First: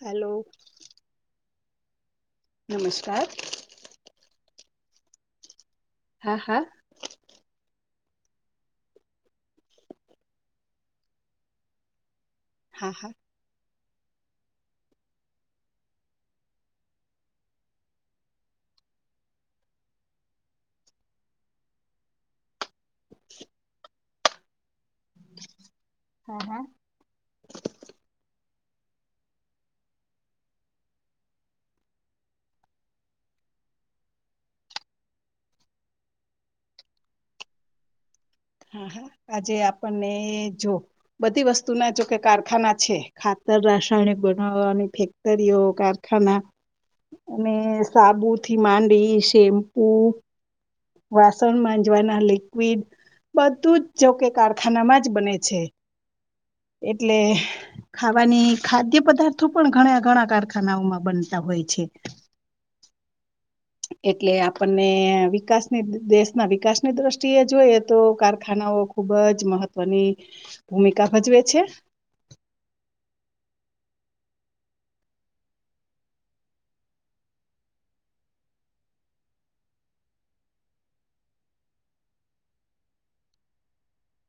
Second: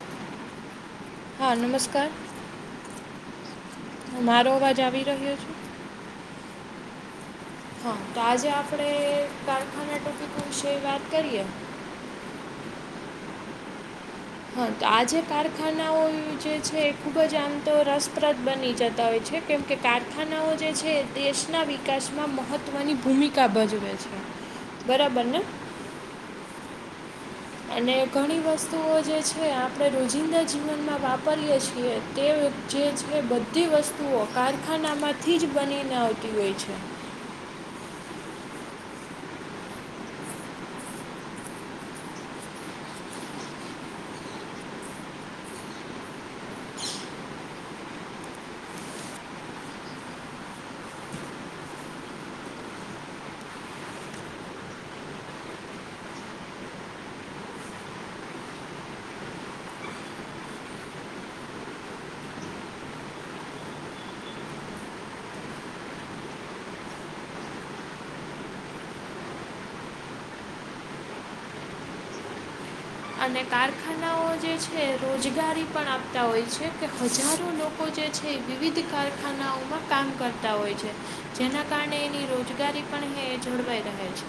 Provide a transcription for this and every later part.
Hello હા નમસ્કાર નમસ્કાર મારો અવાજ આવી રહ્યો છે હા હા હા તો આજે આપણે કારખાના ટોપિકો વિશે વાત કરીએ હા હા હા તો આજે કારખાનાઓ જે છે એ ખૂબ જ આમ તો રસપ્રદ બની જતા હોય છે કેમકે કારખાનાઓ જે છે એ દેશના વિકાસમાં મહત્વની ભૂમિકા ભજવે છે બરાબરને હા હા અને ઘણી વસ્તુઓ જે છે આપણે રોજિંદા જીવનમાં વાપરીએ છીએ તે જે છે બધી વસ્તુઓ કારખાનામાંથી જ બનીને આવતી હોય છે હા હા આજે આપણને જો બધી વસ્તુ ના જો કે કારખાના છે ખાતર રાસાયણિક બનાવાની ફેક્ટરીઓ કારખાના અને સાબુથી માંડી શેમ્પુ વાસણ માંજવાના લિક્વિડ બધું જ જો કે કારખાનામાં જ બને છે એટલે ખાવાની ખાદ્ય પદાર્થો પણ ઘણા ઘણા કારખાનાઓમાં બનતા હોય છે એટલે આપને વિકાસની દેશના વિકાસની દ્રષ્ટિએ જોઈએ તો કારખાનાઓ ખુબ જ મહત્વની ભૂમિકા ભજવે છે છે અને કારખાનાઓ જે છે રોજગારી પણ આપતા હોય છે કે હજારો લોકો જે છે એ વિવિધ કારખાનાઓમાં કામ કરતા હોય છે જેના કારણે એની રોજગારી પણ જળવાઈ રહે છે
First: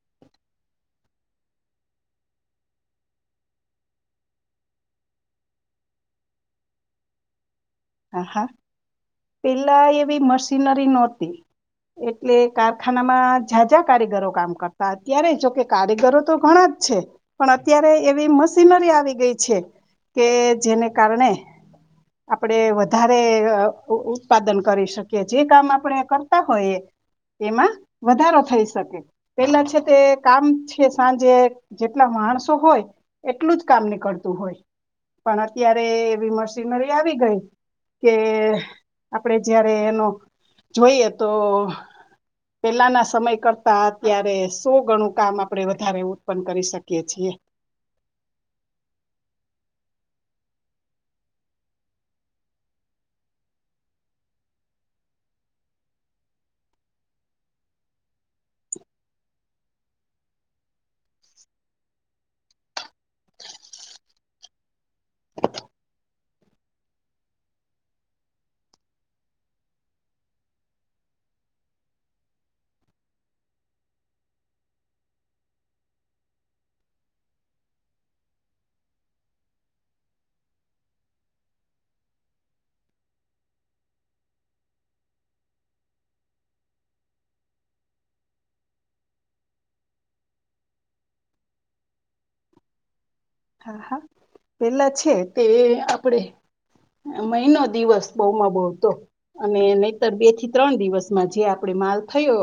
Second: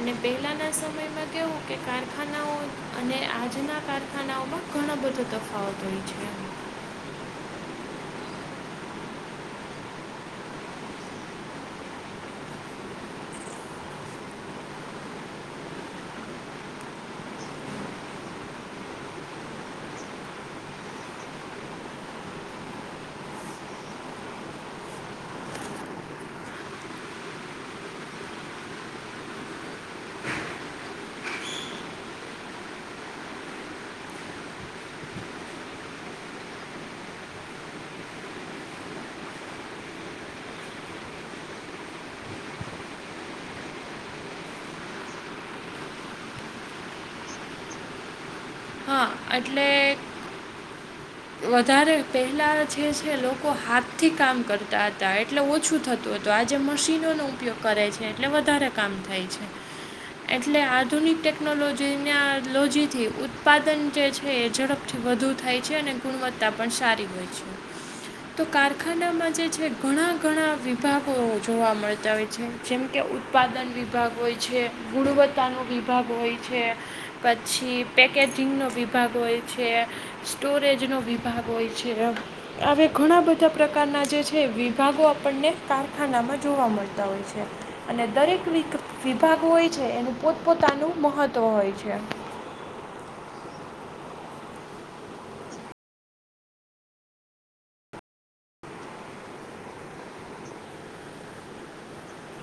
અને પહેલાંના સમયમાં કવું કે કારખાનાઓ અને આજના કારખાનાઓમાં ઘણા બધો તફાવત થય છે હા હા પેલા એવી મશીનરી નહોતી એટલે કારખાનામાં જા્યાં જા્યાં કારીગરો કામ કરતા અત્યારે જોકે કારીગરો તો ઘણા જ છે પણ અત્યારે એવી મશીનરી આવી ગઈ છે કે જેને કારણે આપણે વધારે ઉત્પાદન કરી શકીએ જે કામ આપણે કરતા હોઈએ એમાં વધારો થઈ શકે પેલા છે તે કામ છે સાંજે જેટલા માણસો હોય એટલું જ કામ નીકળતું હોય પણ અત્યારે એવી મશીનરી આવી ગઈ કે આપણેે જયારે એનો જોઈએ તો પેલાના સમય કરતા અત્યારે સો ગણું કામ આપણેે વધારે ઉત્પન્ન કરી શકીએ છીએ હા એટલે વધારે પહેલાં જે છે લોકો હાથથી કામ કરતા હતા એટલે ઓછું થતું હતું આજે મશીનોનો ઉપયોગ કરે છે એટલે વધારે કામ થાય છે એટલે આધુનિક ટેકનોલોજીના લોજીથી ઉત્પાદન જે છે એ ઝડપથી વધુ થાય છે અને ગુણવત્તા પણ સારી હોય છે તો કારખાનામાં જે છે ઘણા ઘણા વિભાગો જોવા મળતા હોય છે જેમ કે ઉત્પાદન વિભાગ હોય છે ગુણવત્તાનો વિભાગ હોય છે પછી પેકેજિંગનો વિભાગ હોય છે સ્ટોરેજ આજ ન વિભાગ હોય છે આવે ઘણા બધા પ્રકારના જે છે વિભાગો આપણને કારખાનામાં જોવા મળતા હોય છે અને દરેક વિભાગ હોય છે એનું પોતપોતાનું મહત્વ હોય છે આહા પેલા છે તે આપણેે મહિનો દિવસ બહુમાં બહ તો અને નહીતર બે થી ત્રણ દિવસમાં જે આપડે માલ થયો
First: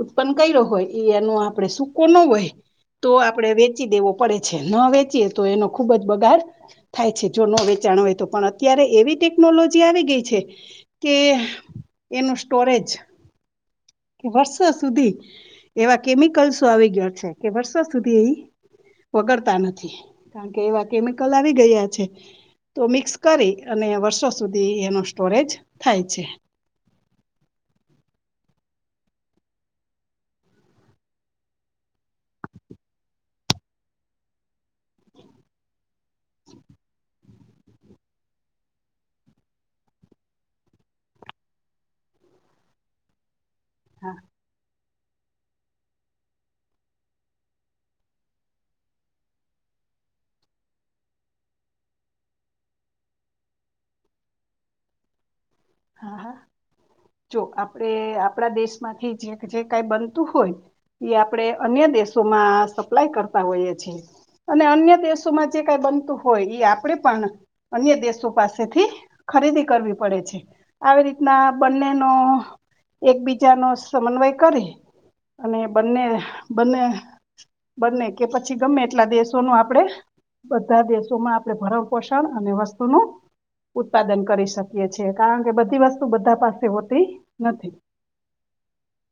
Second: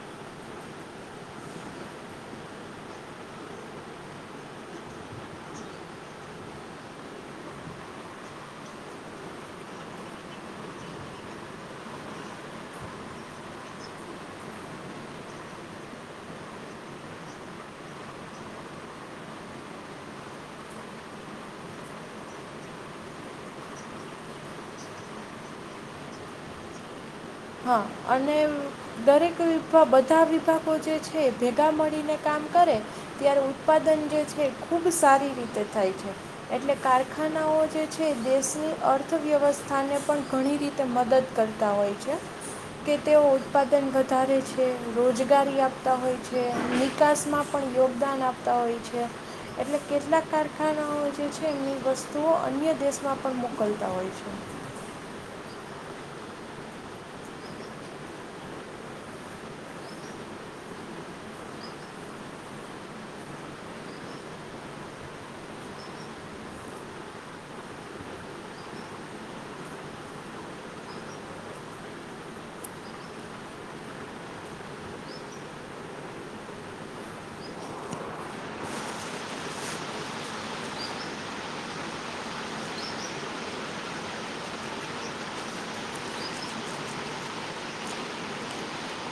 ઉત્પન્ન કર્યો હોય એ એનો આપણે સૂકો ન હોય તો આપડે વેચી દેવો પડે છે ન વેચી તો એનો ખુબ જ બગાડ થાય છે જો ન વેચાણ હોય તો પણ અત્યારે એવી ટેકનોલોજી આવી ગઈ છે કે એનું સ્ટોરેજ કે વર્ષો સુધી એવા કેમિકલ્સો આવી ગયા છે કે વર્ષો સુધી એ વગડતા નથી કારણ કે એવા કેમિકલ આવી ગયા છે તો મિક્સ કરી અને વર્ષો સુધી એનો સ્ટોરેજ થાય છે હા અને દરેક વિભ બધા વિભાગો જે છે ભેગા મળીને કામ કરે ત્યારે ઉત્પાદન જે છે ખૂબ સારી રીતે થાય છે એટલે કારખાનાઓ જે છે દેશની અર્થવ્યવસ્થાને પણ ઘણી રીતે મદદ કરતા હોય છે અચ્છ કે તેઓ ઉત્પાદન હા વધારે છે રોજગારી આપતા હોય છે નિકાસમાં પણ યોગદાન આપતા હોય છે, એટલે કેટલાક કારખાનાઓ જે છે એની વસ્તુઓ અન્ય દેશમાં પણ મોકલતા હોય છે. હા હા જો આપણે આપણા દેશમાંથી જે કઈ બનતું હોય એ આપણે અન્ય દેશોમાં સપ્લાય કરતા હોઈએ છીએ, અને અન્ય દેશોમાં જે કઈ બનતું હોય એ આપણેે પણ, અન્ય દેશો પાસેથી ખરીદી કરવી પડે છે. આવી રીતના બંનેનો એકબીજાનો સમન્વય કરી અને બંને બંને બંને કે પછી ગમે એટલા દેશોનું આપણે બધા દેશોમાં આપણે ભરણ પોષણ અને વસ્તુનું ઉત્પાદન કરી શકીએ છેએ, કારણ કે બધી વસ્તુ બધા પાસે હોતી નથી.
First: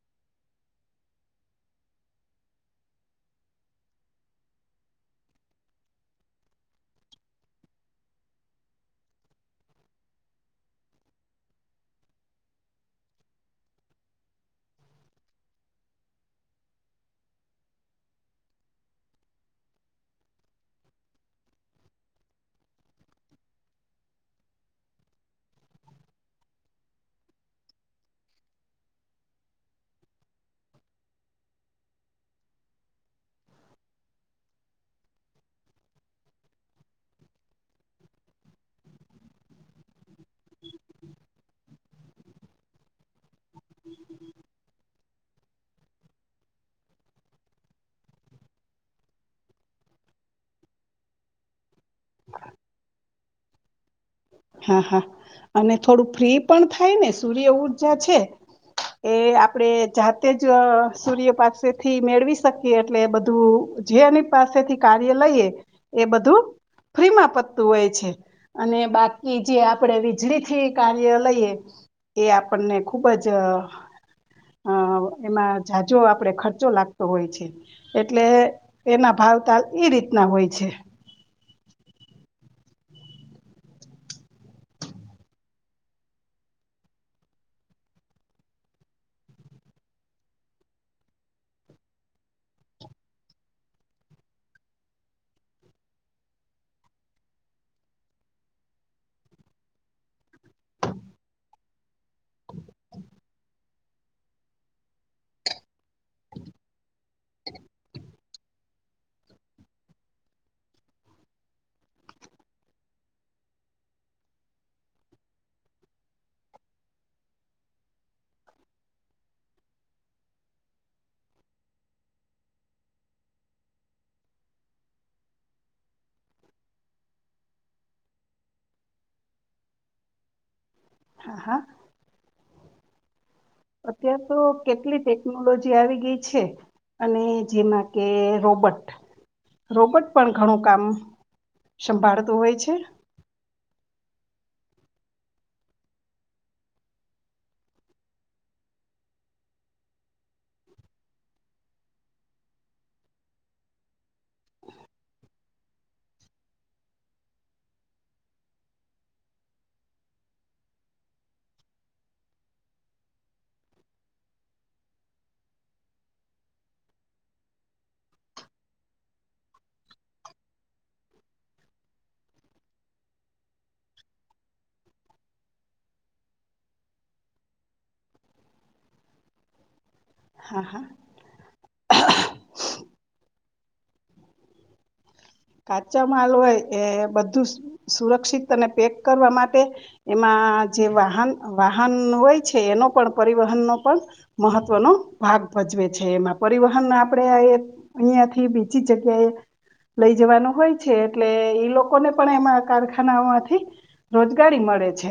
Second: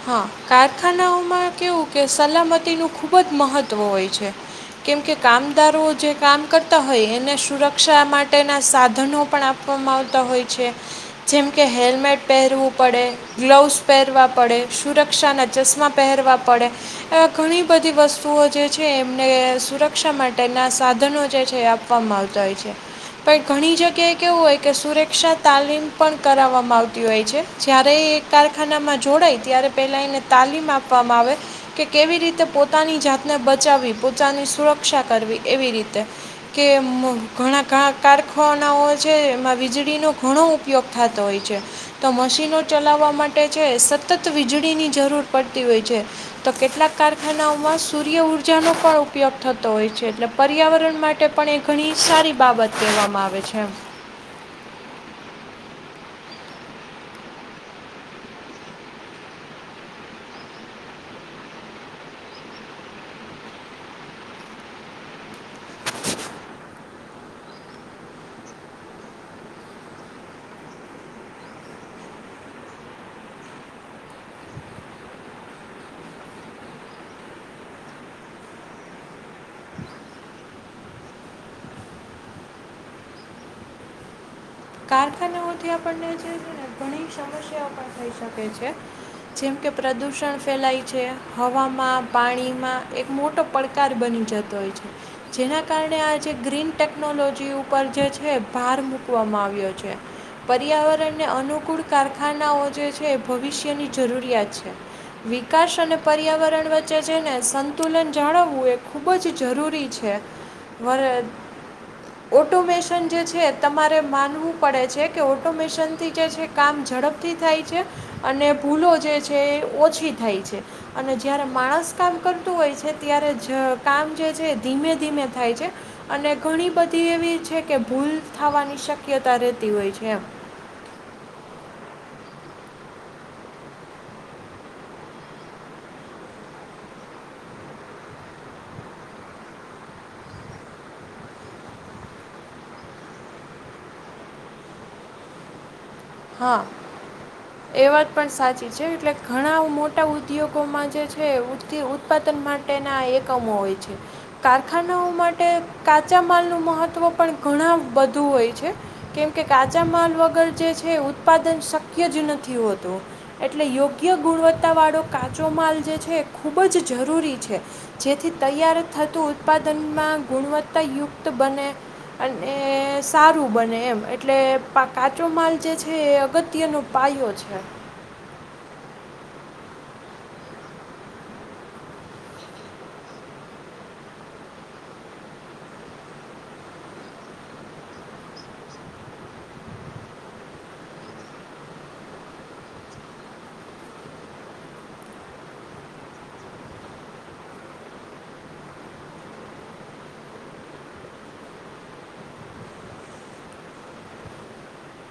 હા કારખાનાઓમાં કેવું કે સલામતીનું ખૂબ જ મહત્ત્વ હોય છે કેમકે કામદારો જે કામ કરતા હોય એને સુરક્ષા માટેના સાધનો પણ આપવામાં આવતા હોય છે, જેમ કે હેલ્મેટ પહેરવું પડે ગ્લવસ પહેરવા પડે. સુરક્ષાના ચશ્મા પહેરવા પડે એવા ઘણી બધી વસ્તુઓ જે છે, એમને સુરક્ષા માટેના સાધનો જે છે, એ આપવામાં આવતા હોય છે પણ ઘણી જગ્યાએ કેહેવું હોય કે સુરક્ષા તાલીમ પણ કરાવવામાં આવતી હોય છે જ્યારે એક કારખાનામાં જોડાય. ત્યારે પહેલાં એને તાલીમ આપવામાં આવે કે કેવી રીતે પોતાની જાતને બચાવવી પોતાની સુરક્ષા કરવી એવી રીતે કે ઘણા કારખાનાઓ છે, એમાં વીજળીનો ઘણો ઉપયોગ થતો હોય છે, તો મશીનો ચલાવવા માટે માટે જે સ વીજળીની જરૂર પડતી હોય છે, તો કેટલાક કારખાનાઓમાં સૂર્ય ઊર્જાનો પણ ઉપયોગ થતો હોય છે એટલે પર્યાવરણ માટે પણ એક ઘણી સારી બાબત કહેવામાં આવે છે. છે એમ. હા હા અને થોડું ફ્રી પણ થાય ને સૂર્ય ઊર્જા છે, એ આપડે જાતે જ સૂર્ય પાસેથી મેળવી શકીએ એટલે બધું જેની પાસેથી કાર્ય લઈએ એ બધું ફ્રી માં પત્તું હોય છે, અને બાકી જે આપણે વીજળીથી કાર્ય લઈએ એ આપણને ખુબ જ એમાં જાજો આપણે ખર્ચો લાગતો હોય છે, એટલે એના ભાવ ત એ રીતના હોય છે. કારખાનાઓથી આપણને જેને ઘણી સમસ્યા પણ થઈ શકે છે, જેમ કે પ્રદુષણ ફેલાય છે હવામાં પાણીમાં એક મોટો પડકાર બની જતો હોય છે, જેના કારણે આ જે ગ્રીન ટેકનોલોજી ઉપર જે છે ભાર મૂકવામાં આવે પર્યાવરણને અનુકૂળ કારખાનાઓ જે છે, એ ભવિષ્યની જરૂરિયાત છે, વિકાસ અને પર્યાવરણ વચ્ચે છેને સંતુલન જાળવવું એ ખૂબ જ જરૂરી છે ઓટોમેશન જે છે તમારે માનવું પડે છે કે ઓટોમેશનથી જે છે કામ ઝડપથી થાય છે અને ભૂલો જે છે એ ઓછી થાય છે અને જ્યારે માણસ કામ કરતું હોય છે, ત્યારે જ કામ જે છે એ ધીમે ધીમે થાય છે અને ઘણી બધી એવી છે, કે ભૂલ થવાની શક્ શક્યતા રહેતી હોય છે એમ. હા હા. અત્યાર તો કેટલી ટેકનોલોજી આવી ગઈ છે, અને જેમાં કે રોબોટ રોબોટ, પણ ઘણું કામ સંભાળતું હોય છે. હા એ વાત પણ સાચી છે એટલે ઘણા મોટા ઉદ્યોગોમાં જે છે ઉત્પાદન માટેના એકમો હોય છે, કારખાનાઓ માટે કાચા માલનું મહત્વ પણ ઘણા બધુ હોય છે, કેમકે કાચા માલ વગર જે છે છે ઉત્પાદન શક્ય જ નથી હોતું એટલે યોગ્ય ગુણવત્તાવાળો કાચો માલ જે છે એ ખૂબ જ જરૂરી છે, જેથી તૈયાર થતું ઉત્પાદનમાં ગુણવત્તાયુક્ત બને અને સારું બને એમ, એટલે પા કાચો માલ જે છે એ અગત્યનો પાયો છે. હા હા. કાચા માલ હોય એ બધું સુરક્ષિત અને પેક કરવા માટે એમાં જે વાહન વાહન હોય છે એનો પણ, પરિવહનનો પણ મહત્વનો ભાગ ભજવે છે એમાં, પરિવહન આપણે અહિયાંયાથી બીજી જગ્યાએ લઈ જવાનું હોય છે એટલે ઈ લોકોને પણ એમાં કારખાનામાંથી, રોજગારી મળે છે.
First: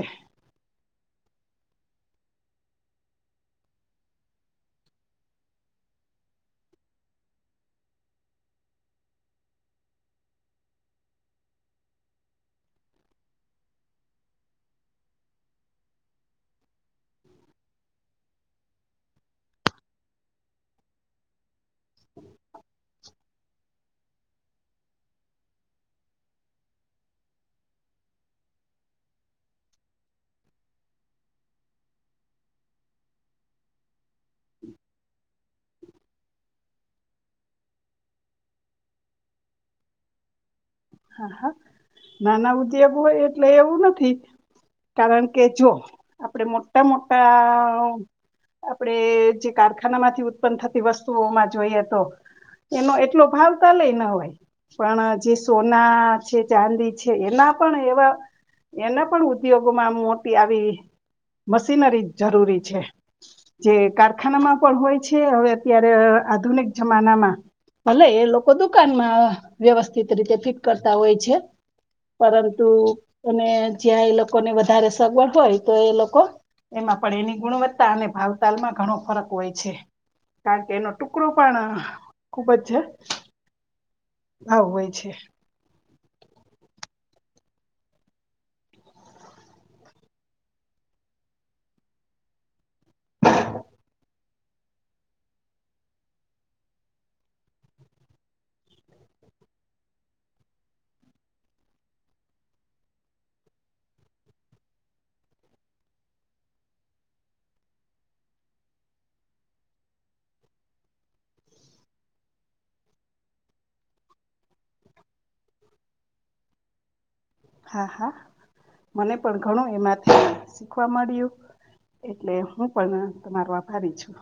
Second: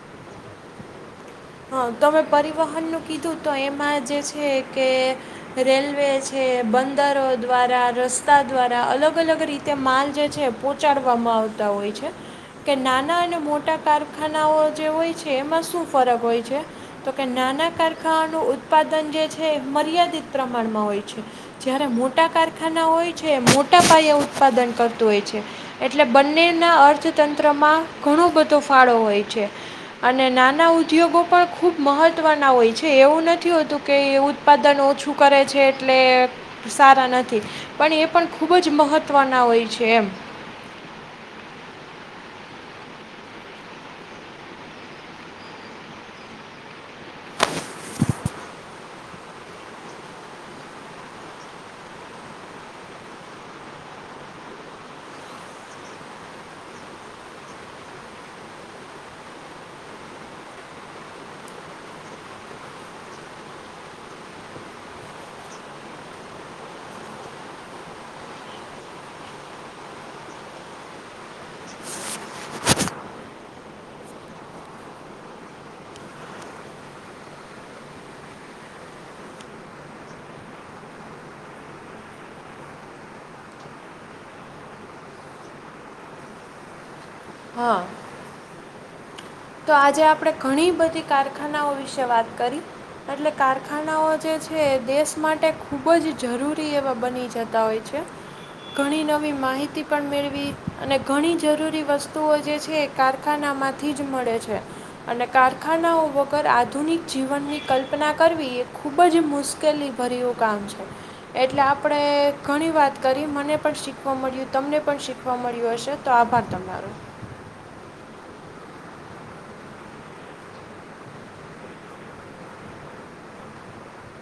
હા તમે પરિવહનનું કીધું તો એમાં જે છે કે રેલવે છે બંદરો દ્વારા રસ્તા દ્વારા અલગ અલગ રીતે માલ જે છે પહંચાડવામાં આવતા હોય છે કે નાના અને મોટા કારખાનાઓ જે હોય છે એમાં શું ફરક હોય છે. તો કે નાના કારખાનાનું ઉત્પાદન જે છે મર્યાદિત પ્રમાણમાં હોય છે, જ્યારે મોટા કારખાના હોય છે મોટા પાયે ઉત્પાદન કરતું હોય છે, એટલે બંનેના અર્થતંત્રમાં ઘણો બધો ફાળો હોય છે, અને નાના ઉદ્યોગો પણ ખૂબ મહત્વના હોય છે એવું નથી હોતું કે એવું ઉત્પાદન ઓછું કરે છે. છે એટલે સારા નથી પણ એ પણ ખૂબ જ મહત્ત્વના હોય છે એમ. હા હા નાના ઉદ્યોગ હોય એટલે એવું નથી કારણ કે જો આપડે મોટા મોટા આપણેે જે કારખાના માંથી ઉત્પન્ન થતી વસ્તુઓમાં જોઈએ તો, એનો એટલો ભાવ તો લઈ ન હોય, પણ જે સોના છે ચાંદી છે એના પણ એવા એના પણ ઉદ્યોગોમાં મોટી આવી મશીનરી જરૂરી છે જે કારખાનામાં પણ હોય છે હવે અત્યારે અ આધુનિક જમાનામાં ભલે એ લોકો દુકાનમાં અ વ્યવસ્થિત અ તે ને રીતે ફીટ કરતા હોય છે પરંતુ અને જ્યાં એ લોકોને વધારે સગવડ હોય તો એ લોકો એમાં પણ એની ગુણવત્તા અને ભાવતાલમાં ઘણો ફરક હોય છે કારણ કે એનો ટુકડો પણ અ ખુબ જ છે હા હોય છે હા તો આજે આપણે ઘણી બધી કારખાનાઓ વિશે વાત કરી એટલે કારખાનાઓ જે છે છે દેશ માટે ખૂબ જ જરૂરી એવા બની જતા હોય છે ઘણી નવી માહિતી પણ મેળવી અને ઘણી જરૂરી વસ્તુઓ જે છે એ કારખાનામાંથી જ મળે છે અને કારખાનાઓ વગર આધુનિક જીવનની કલ્પના કરવી એ ખુબ જ મુશ્કેલી ભર્યું કામ છે એટલે આપણે ઘણી વાત કરી મને પણ શીખવા મળ્યું તમને પણ શીખવા મળ્યું હશે તો આભાર તમારો હા હા મને પણ ઘણું એમાંથી શીખવા મળ્યું એટલે હું પણ તમારો આભારી છું